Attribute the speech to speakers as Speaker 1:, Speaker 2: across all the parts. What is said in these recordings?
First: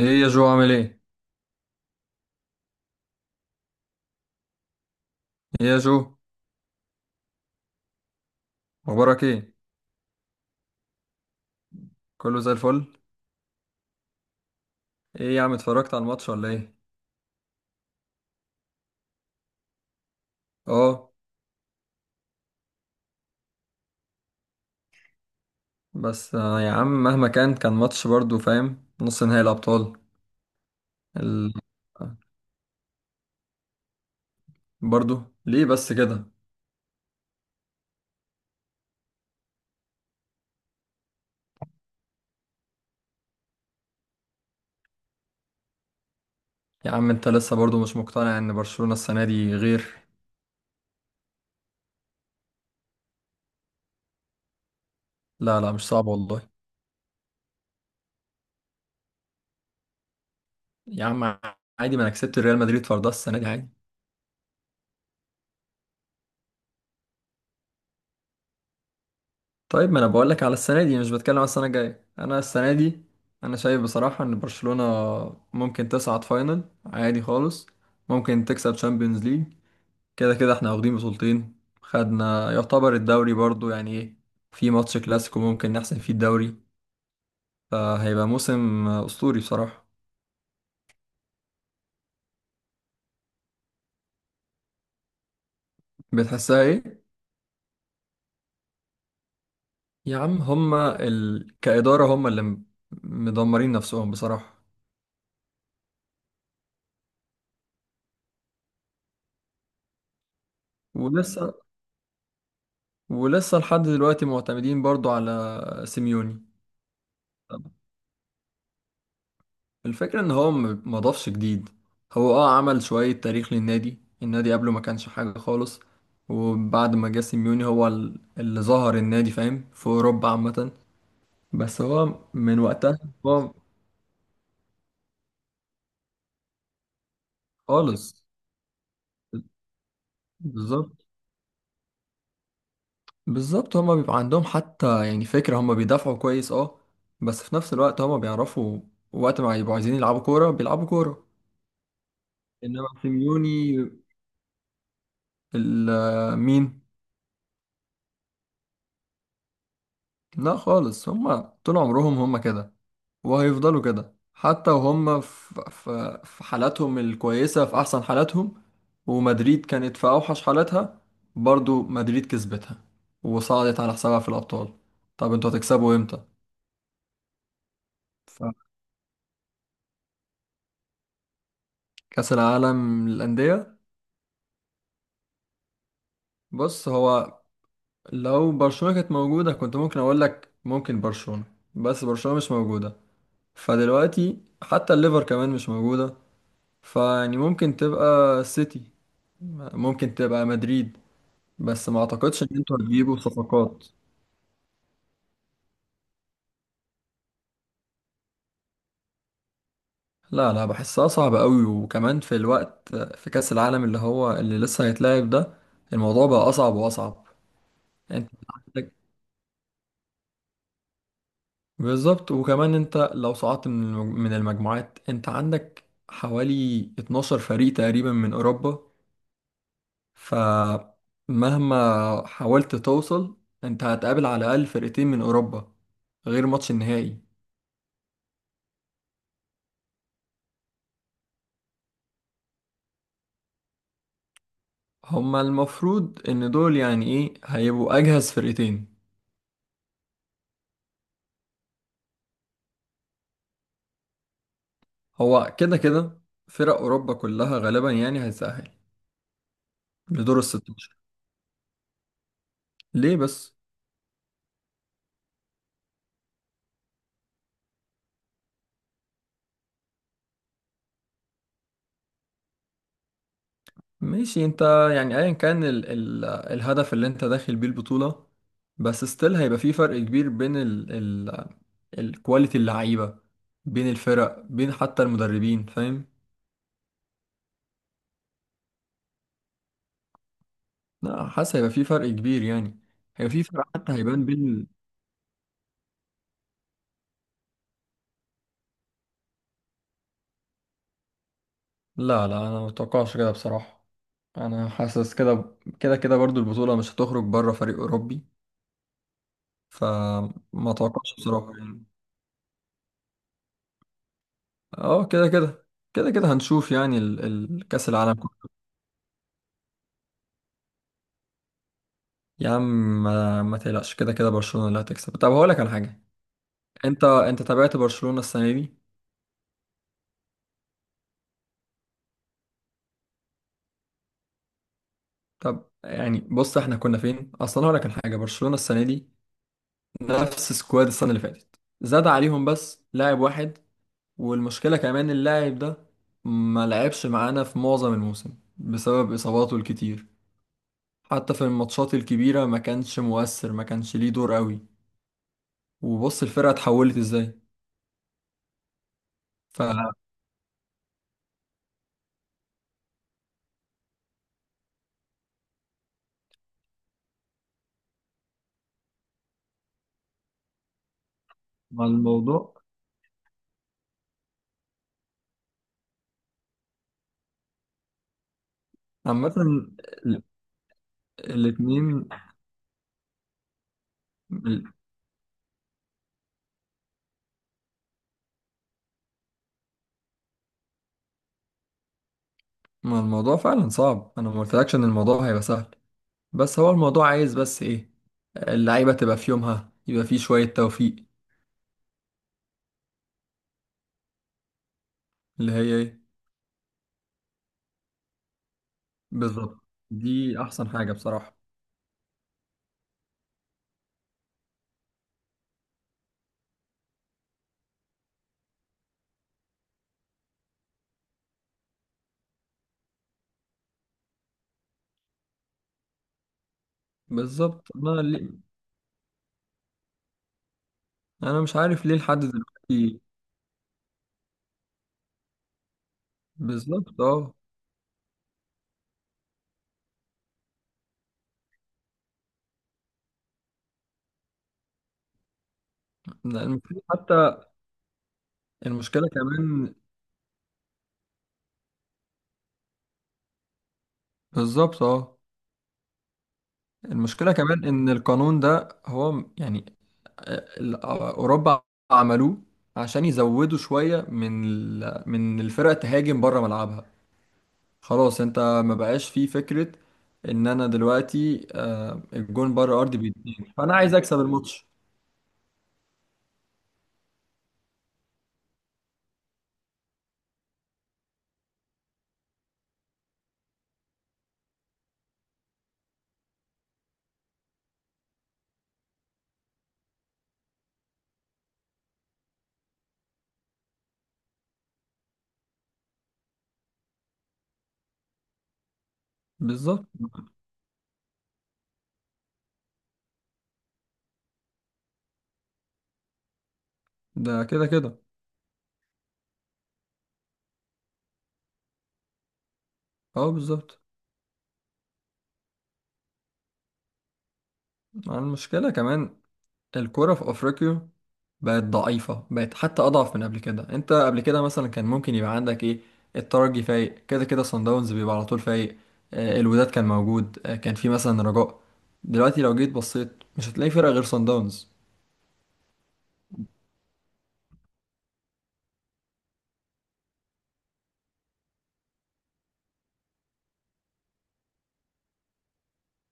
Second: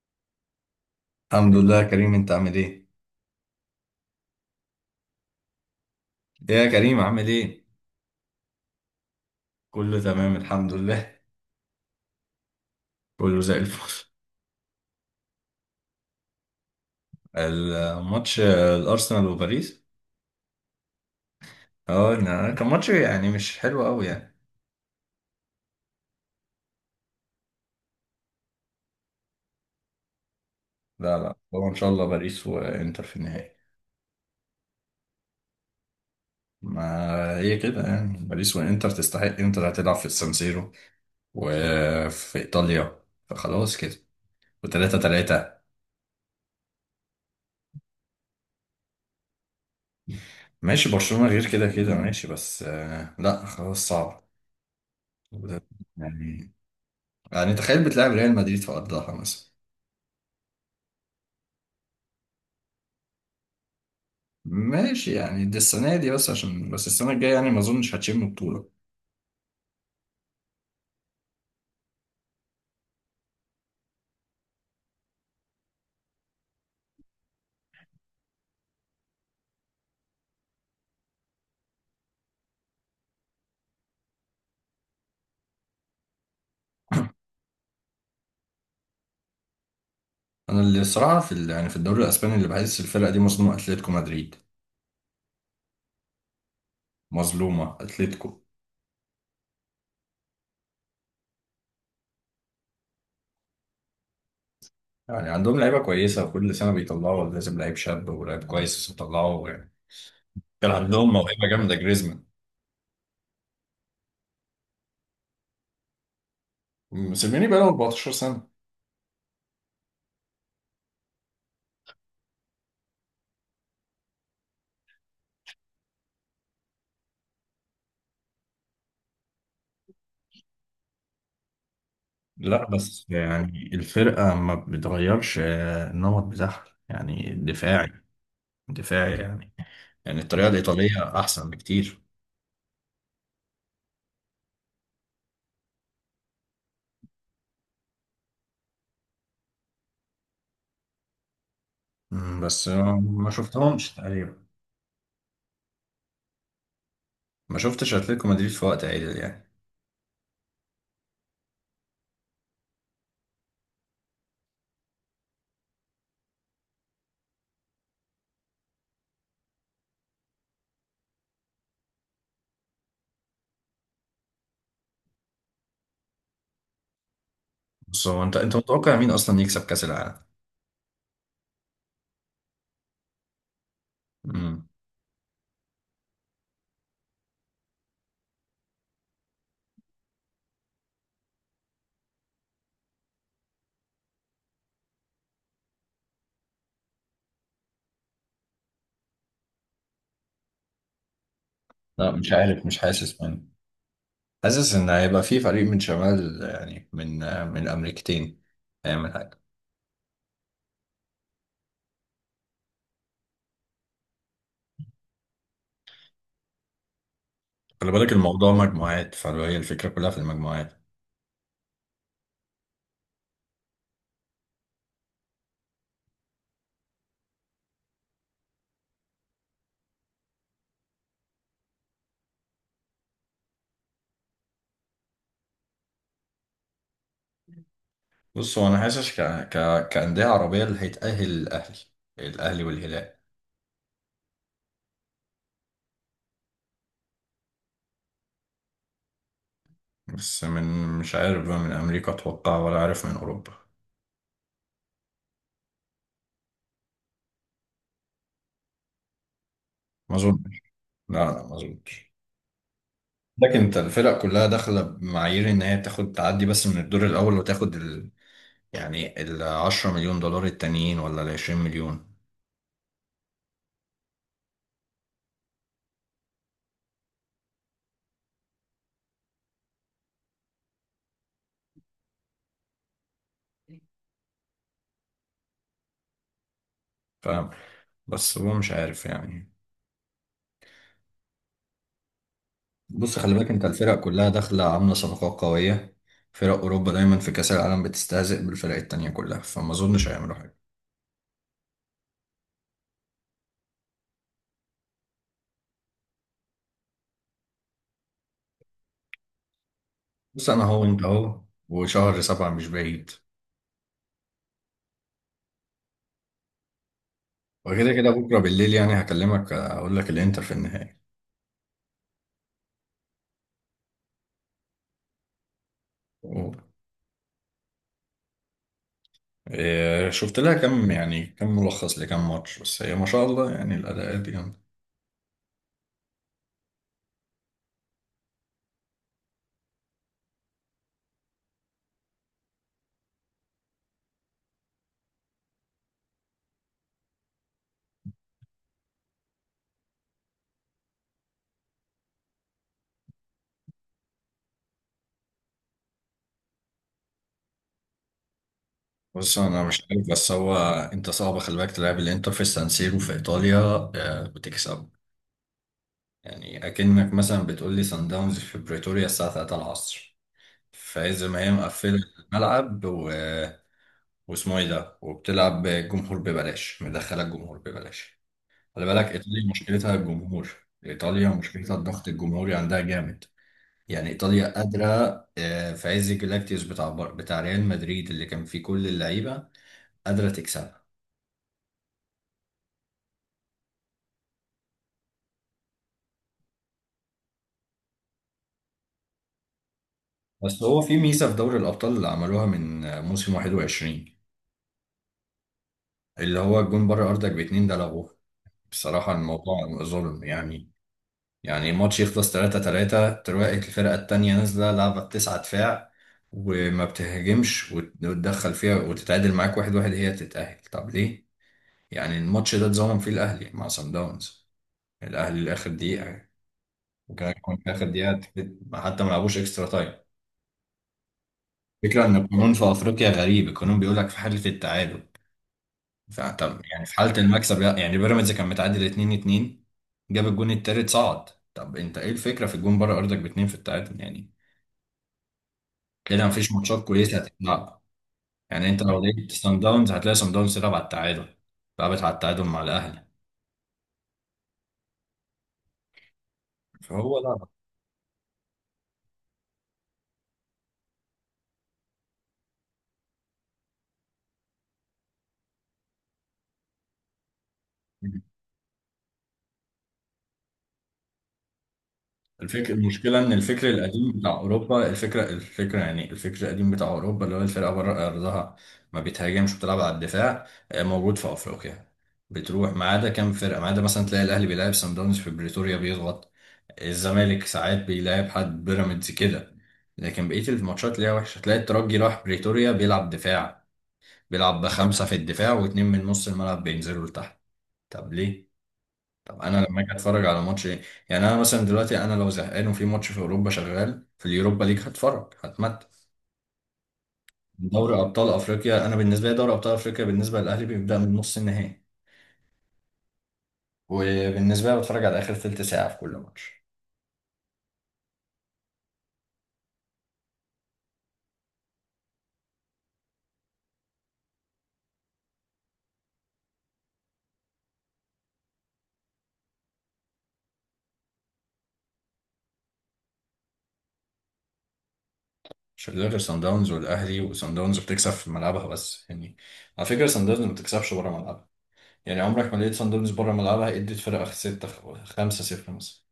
Speaker 1: ايه يا جو عامل ايه؟
Speaker 2: الحمد لله يا كريم، انت عامل ايه؟
Speaker 1: ايه يا جو.
Speaker 2: ايه يا كريم، عامل ايه؟
Speaker 1: اخبارك ايه؟
Speaker 2: كله تمام الحمد لله.
Speaker 1: كله زي الفل؟
Speaker 2: كله زي الفل.
Speaker 1: ايه يا عم اتفرجت على الماتش ولا ايه؟
Speaker 2: الماتش الارسنال وباريس.
Speaker 1: اه.
Speaker 2: اه لا، كان ماتش يعني مش حلو قوي يعني.
Speaker 1: بس يا عم مهما كان ماتش برضو فاهم، نص نهائي الابطال.
Speaker 2: لا لا،
Speaker 1: ال...
Speaker 2: هو ان شاء الله باريس وانتر في النهائي.
Speaker 1: برضو ليه بس كده؟
Speaker 2: ما هي كده يعني، باريس وانتر تستحق. انتر هتلعب في السانسيرو وفي ايطاليا، فخلاص كده. وتلاتة تلاتة.
Speaker 1: يا عم انت لسه برضو مش مقتنع ان برشلونة السنة دي غير.
Speaker 2: ماشي، برشلونة غير كده كده. ماشي بس لا خلاص صعب
Speaker 1: لا لا، مش صعب والله.
Speaker 2: يعني يعني تخيل بتلعب ريال مدريد في أرضها مثلا.
Speaker 1: يا عم عادي، ما انا كسبت ريال مدريد فردها السنة دي عادي.
Speaker 2: ماشي يعني، دي السنة دي، بس عشان بس السنة الجاية يعني ما أظنش هتشم بطولة.
Speaker 1: طيب ما انا بقول لك على السنه دي، مش بتكلم على السنه الجايه، انا السنه دي انا شايف بصراحه ان برشلونه ممكن تصعد فاينل عادي خالص، ممكن تكسب تشامبيونز ليج، كده كده احنا واخدين بطولتين، خدنا يعتبر الدوري برضو يعني ايه، في ماتش كلاسيكو ممكن نحسم فيه الدوري، فهيبقى موسم اسطوري بصراحه.
Speaker 2: أنا اللي الصراحة في يعني في الدوري الأسباني، اللي بحس الفرقة دي مظلومة أتلتيكو مدريد.
Speaker 1: بتحسها ايه؟
Speaker 2: مظلومة أتلتيكو.
Speaker 1: يا عم هما كاداره، هما اللي مدمرين نفسهم بصراحه.
Speaker 2: يعني عندهم لعيبة كويسة، وكل سنة بيطلعوا، لازم لعيب شاب ولعيب كويس يطلعوا يعني. كان عندهم موهبة
Speaker 1: ولسه
Speaker 2: جامدة، جريزمان.
Speaker 1: ولسه لحد دلوقتي معتمدين برضو على سيميوني.
Speaker 2: مسلميني بقاله 14 سنة.
Speaker 1: الفكرة ان هو ما ضافش جديد، هو عمل شوية تاريخ للنادي، النادي قبله ما كانش حاجة خالص، وبعد ما جه سيميوني هو اللي ظهر النادي فاهم في اوروبا عامة. بس هو من
Speaker 2: لا
Speaker 1: وقتها
Speaker 2: بس
Speaker 1: هو
Speaker 2: يعني الفرقة ما بتغيرش النمط بتاعها يعني دفاعي.
Speaker 1: خالص.
Speaker 2: دفاعي يعني. يعني الطريقة
Speaker 1: بالظبط.
Speaker 2: الإيطالية أحسن بكتير.
Speaker 1: بالظبط هما بيبقى عندهم حتى يعني فكرة، هما بيدافعوا كويس اه، بس في نفس الوقت هما بيعرفوا وقت ما يبقوا عايزين يلعبوا كورة بيلعبوا كورة،
Speaker 2: بس
Speaker 1: انما
Speaker 2: ما
Speaker 1: سيميوني
Speaker 2: شفتهمش تقريبا.
Speaker 1: مين.
Speaker 2: ما شفتش أتلتيكو مدريد في وقت عادل يعني.
Speaker 1: لا خالص، هما طول عمرهم هما كده، وهيفضلوا كده حتى وهم في حالاتهم الكويسة في أحسن حالاتهم، ومدريد كانت في أوحش حالاتها، برضو مدريد كسبتها وصعدت على حسابها في الأبطال. طب انتوا هتكسبوا امتى؟
Speaker 2: بص هو، أنت
Speaker 1: فكأس
Speaker 2: متوقع مين أصلا يكسب كأس العالم؟
Speaker 1: العالم للأندية.
Speaker 2: مم.
Speaker 1: بص هو لو برشلونة كانت موجودة كنت ممكن أقول لك ممكن برشلونة، بس برشلونة مش موجودة، فدلوقتي حتى الليفر كمان مش موجودة، فيعني ممكن تبقى سيتي، ممكن تبقى مدريد، بس ما
Speaker 2: لا، مش
Speaker 1: اعتقدش ان
Speaker 2: عارف،
Speaker 1: انتوا
Speaker 2: مش
Speaker 1: هتجيبوا
Speaker 2: حاسس من
Speaker 1: صفقات.
Speaker 2: حاسس إن هيبقى في فريق من شمال، يعني من أمريكتين، هيعمل حاجة.
Speaker 1: لا لا، بحسها صعبة قوي، وكمان في الوقت، في كأس العالم اللي هو اللي لسه هيتلعب ده، الموضوع بقى اصعب واصعب.
Speaker 2: خلي بالك
Speaker 1: انت
Speaker 2: الموضوع
Speaker 1: عندك،
Speaker 2: مجموعات، فهي الفكرة كلها في المجموعات.
Speaker 1: بالظبط، وكمان انت لو صعدت من من المجموعات انت عندك حوالي 12 فريق تقريبا من اوروبا، فمهما حاولت توصل انت هتقابل على الاقل فرقتين من اوروبا، غير ماتش النهائي.
Speaker 2: بص هو أنا حاسس كأندية عربية، اللي هيتأهل الأهلي. الأهلي والهلال.
Speaker 1: هما المفروض ان دول يعني ايه، هيبقوا اجهز فرقتين.
Speaker 2: بس مش عارف بقى، من أمريكا أتوقع ولا عارف من أوروبا.
Speaker 1: هو كده كده فرق أوروبا كلها غالبا يعني هيتأهل
Speaker 2: ما
Speaker 1: لدور
Speaker 2: أظن.
Speaker 1: الستاشر.
Speaker 2: لا لا، مظبوط.
Speaker 1: ليه بس؟
Speaker 2: لكن انت الفرق كلها داخله بمعايير ان هي تاخد تعدي بس من الدور الاول وتاخد يعني ال 10 مليون دولار التانيين ولا ال 20 مليون.
Speaker 1: ماشي انت، يعني ايا كان ال ال الهدف اللي انت داخل بيه البطولة، بس ستيل هيبقى في فرق كبير بين ال ال الكواليتي اللعيبة، بين الفرق، بين حتى المدربين، فاهم؟
Speaker 2: فاهم. بس هو مش عارف يعني.
Speaker 1: لا، حاسس هيبقى في فرق كبير يعني،
Speaker 2: بص
Speaker 1: هيبقى
Speaker 2: خلي
Speaker 1: في
Speaker 2: بالك، انت
Speaker 1: فرق حتى
Speaker 2: الفرق
Speaker 1: هيبان
Speaker 2: كلها
Speaker 1: بين
Speaker 2: داخله عامله صفقات قويه. فرق اوروبا دايما في كاس العالم بتستهزئ بالفرق التانيه كلها، فما اظنش هيعملوا حاجه.
Speaker 1: لا لا، انا متوقعش كده بصراحة، انا حاسس كده كده كده برضو البطولة مش هتخرج بره فريق أوروبي،
Speaker 2: بس انا
Speaker 1: فما
Speaker 2: هو انت
Speaker 1: اتوقعش
Speaker 2: اهو.
Speaker 1: بصراحة يعني.
Speaker 2: وشهر سبعه مش بعيد.
Speaker 1: اه كده كده، كده كده هنشوف يعني كأس
Speaker 2: وكده كده
Speaker 1: العالم
Speaker 2: بكره
Speaker 1: كله.
Speaker 2: بالليل يعني هكلمك اقول لك الانتر في النهائي.
Speaker 1: يا عم ما تقلقش، كده كده برشلونة اللي هتكسب. طب هقول لك على حاجة، انت تابعت برشلونة السنة دي؟
Speaker 2: إيه، شفت لها كم يعني كم ملخص لكم ماتش، بس هي ما شاء الله يعني الاداءات دي جامده.
Speaker 1: طب يعني بص احنا كنا فين اصلا، هقول لك على حاجة. برشلونة السنة دي نفس سكواد السنة اللي فاتت، زاد عليهم بس لاعب واحد، والمشكلة كمان اللاعب ده ما لعبش معانا في معظم الموسم بسبب إصاباته الكتير، حتى في الماتشات الكبيرة ما كانش مؤثر، ما كانش ليه دور قوي، وبص الفرقة اتحولت ازاي.
Speaker 2: بس انا مش عارف، بس هو انت صعب، خلي بالك تلعب الانتر في السان سيرو في ايطاليا. بتكسب. يعني اكنك مثلا بتقول لي سان داونز في بريتوريا الساعه 3 العصر. فاذا ما هي
Speaker 1: مع
Speaker 2: مقفله
Speaker 1: الموضوع،
Speaker 2: الملعب واسمه ايه ده، وبتلعب الجمهور ببلاش، مدخله الجمهور ببلاش. خلي بالك،
Speaker 1: فعامة
Speaker 2: ايطاليا مشكلتها الجمهور. ايطاليا مشكلتها الضغط
Speaker 1: الاتنين
Speaker 2: الجمهوري عندها جامد. يعني ايطاليا
Speaker 1: ال-
Speaker 2: قادره، في عز جلاكتيوس بتاع ريال مدريد اللي كان فيه كل اللعيبه، قادره تكسبها.
Speaker 1: ما الموضوع فعلا صعب، انا ما قلتلكش ان الموضوع هيبقى سهل، بس هو الموضوع عايز بس ايه، اللعيبة تبقى في يومها، يبقى في شوية
Speaker 2: بس هو
Speaker 1: توفيق.
Speaker 2: في ميزه في دوري الابطال اللي عملوها من موسم 21،
Speaker 1: اللي هي ايه؟
Speaker 2: اللي هو الجون بره ارضك باتنين ده لغوه بصراحه.
Speaker 1: بالظبط،
Speaker 2: الموضوع ظلم
Speaker 1: دي احسن
Speaker 2: يعني.
Speaker 1: حاجة بصراحة.
Speaker 2: يعني ماتش يخلص 3-3، تلاقي الفرقه التانيه نازله لعبه بتسعة دفاع، وما بتهاجمش وتدخل فيها وتتعادل معاك 1-1، هي تتأهل. طب ليه؟ يعني الماتش ده اتظلم فيه الأهلي مع سان داونز. الأهلي لآخر دقيقة، وكمان كمان
Speaker 1: بالظبط،
Speaker 2: في اخر
Speaker 1: انا
Speaker 2: دقيقه
Speaker 1: ليه
Speaker 2: حتى ما لعبوش اكسترا تايم.
Speaker 1: انا مش عارف ليه
Speaker 2: الفكره ان
Speaker 1: لحد
Speaker 2: القانون في
Speaker 1: دلوقتي.
Speaker 2: افريقيا غريب. القانون بيقول لك في حاله التعادل فانت، يعني في
Speaker 1: بالظبط
Speaker 2: حاله
Speaker 1: اه.
Speaker 2: المكسب، لا، يعني بيراميدز كان متعادل 2-2، جاب الجون التالت صعد. طب انت ايه الفكره في الجون بره ارضك باتنين في التعادل يعني؟ كده مفيش
Speaker 1: المشكلة
Speaker 2: ماتشات كويسه
Speaker 1: حتى،
Speaker 2: هتتلعب. يعني انت لو
Speaker 1: المشكلة
Speaker 2: لقيت سان
Speaker 1: كمان،
Speaker 2: داونز، هتلاقي سان داونز تلعب على التعادل. لعبت على التعادل مع الاهلي.
Speaker 1: بالظبط اه،
Speaker 2: فهو
Speaker 1: المشكلة
Speaker 2: لا.
Speaker 1: كمان ان القانون ده هو يعني اوروبا عملوه عشان يزودوا شويه من من الفرق تهاجم بره ملعبها، خلاص انت ما بقاش فيه فكره ان انا دلوقتي الجون
Speaker 2: الفكرة
Speaker 1: بره ارضي
Speaker 2: المشكلة إن
Speaker 1: بيتنين،
Speaker 2: الفكر
Speaker 1: فانا عايز
Speaker 2: القديم
Speaker 1: اكسب
Speaker 2: بتاع
Speaker 1: الماتش.
Speaker 2: أوروبا، الفكرة يعني الفكر القديم بتاع أوروبا اللي هو الفرقة بره أرضها ما بتهاجمش، بتلعب على الدفاع، موجود في أفريقيا. بتروح ما عدا كام فرقة، ما عدا مثلا تلاقي الأهلي بيلعب سان داونز في بريتوريا بيضغط، الزمالك ساعات بيلعب حد بيراميدز كده. لكن بقية الماتشات ليها وحشة، تلاقي الترجي راح بريتوريا بيلعب دفاع، بيلعب بخمسة في الدفاع واتنين من نص الملعب بينزلوا لتحت. طب ليه؟ طب انا لما
Speaker 1: بالظبط،
Speaker 2: اجي اتفرج على ماتش ايه؟ يعني انا مثلا دلوقتي، انا لو زهقان وفي ماتش في اوروبا شغال في اليوروبا ليج، هتفرج هتمتع.
Speaker 1: ده كده
Speaker 2: دوري
Speaker 1: كده.
Speaker 2: ابطال افريقيا انا بالنسبه لي، دوري ابطال افريقيا بالنسبه للاهلي بيبدا من نص النهائي.
Speaker 1: اه بالظبط،
Speaker 2: وبالنسبه لي بتفرج على اخر ثلث ساعه في كل ماتش،
Speaker 1: مع المشكله كمان الكورة في أفريقيا بقت ضعيفة، بقت حتى أضعف من قبل كده. أنت قبل كده مثلا كان ممكن يبقى عندك إيه، الترجي فايق، كده كده صن داونز بيبقى على طول فايق، الوداد كان موجود، كان في مثلا رجاء، دلوقتي لو جيت بصيت مش هتلاقي فرقة غير صن داونز.
Speaker 2: عشان غير صن داونز والاهلي. وصن داونز بتكسب في ملعبها بس يعني. على فكره، صن داونز ما بتكسبش بره ملعبها. يعني عمرك ما لقيت صن داونز بره ملعبها ادت فرقه 6 5 0 مثلا.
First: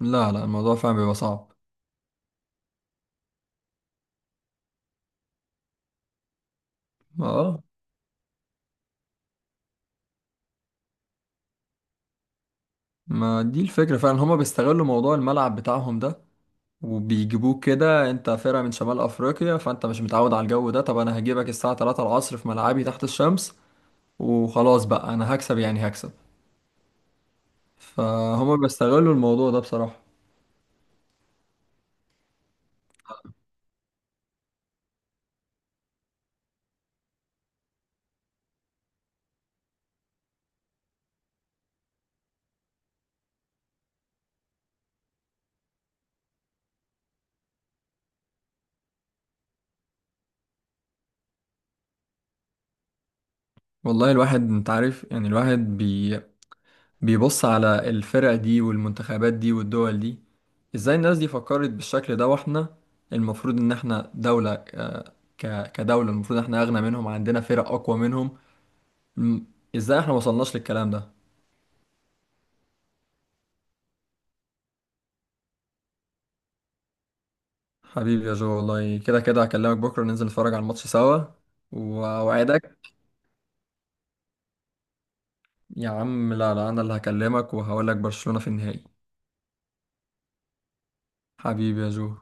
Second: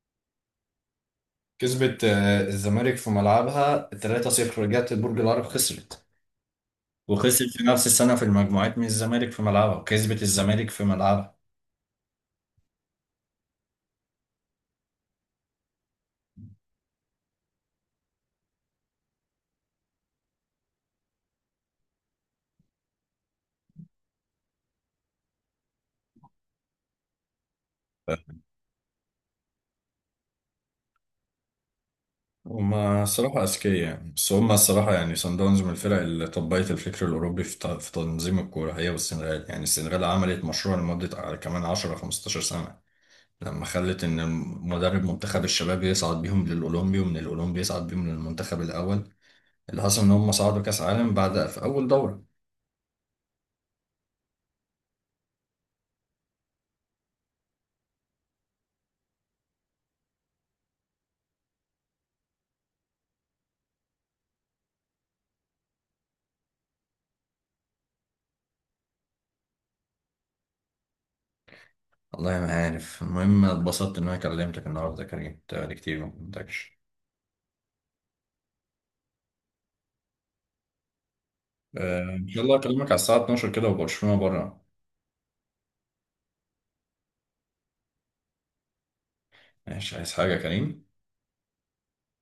Speaker 1: لا لا، الموضوع فعلا بيبقى صعب.
Speaker 2: كسبت الزمالك في ملعبها 3-0، رجعت برج العرب خسرت. وخسر في
Speaker 1: اه،
Speaker 2: نفس السنة في المجموعات من الزمالك في ملعبها، وكسبت الزمالك في ملعبها.
Speaker 1: ما دي الفكرة فعلا، هما بيستغلوا موضوع الملعب بتاعهم ده، وبيجيبوك كده انت فرقة من شمال افريقيا، فانت مش متعود على الجو ده، طب انا هجيبك الساعة 3 العصر في ملعبي تحت الشمس، وخلاص بقى انا هكسب يعني هكسب، فهما بيستغلوا الموضوع ده بصراحة.
Speaker 2: هما الصراحة أذكياء يعني. بس هما الصراحة يعني صن داونز من الفرق اللي طبقت الفكر الأوروبي في في تنظيم الكورة، هي والسنغال. يعني السنغال عملت مشروع لمدة كمان 10 15 سنة، لما خلت إن مدرب منتخب الشباب يصعد بيهم للأولمبي، ومن الأولمبي يصعد بيهم للمنتخب الأول. اللي حصل إن هما صعدوا كأس عالم بعد في أول دورة.
Speaker 1: والله الواحد انت عارف يعني الواحد بيبص على الفرق دي والمنتخبات دي والدول دي، ازاي الناس دي فكرت بالشكل ده، واحنا المفروض ان احنا دولة كدولة المفروض احنا اغنى منهم، عندنا فرق اقوى منهم، م- ازاي احنا ما وصلناش للكلام ده.
Speaker 2: والله ما عارف. المهم اتبسطت إن أنا كلمتك النهاردة يا كريم، بقالي كتير ما كلمتكش.
Speaker 1: حبيبي يا جو والله كده كده هكلمك بكرة، ننزل نتفرج على الماتش سوا
Speaker 2: آه، ان شاء الله اكلمك
Speaker 1: واوعدك.
Speaker 2: على الساعه 12 كده وبرشلونه بره.
Speaker 1: يا عم لا لا، انا اللي هكلمك وهقول لك برشلونة في النهائي.
Speaker 2: ماشي، عايز حاجه يا كريم؟
Speaker 1: حبيبي يا جو.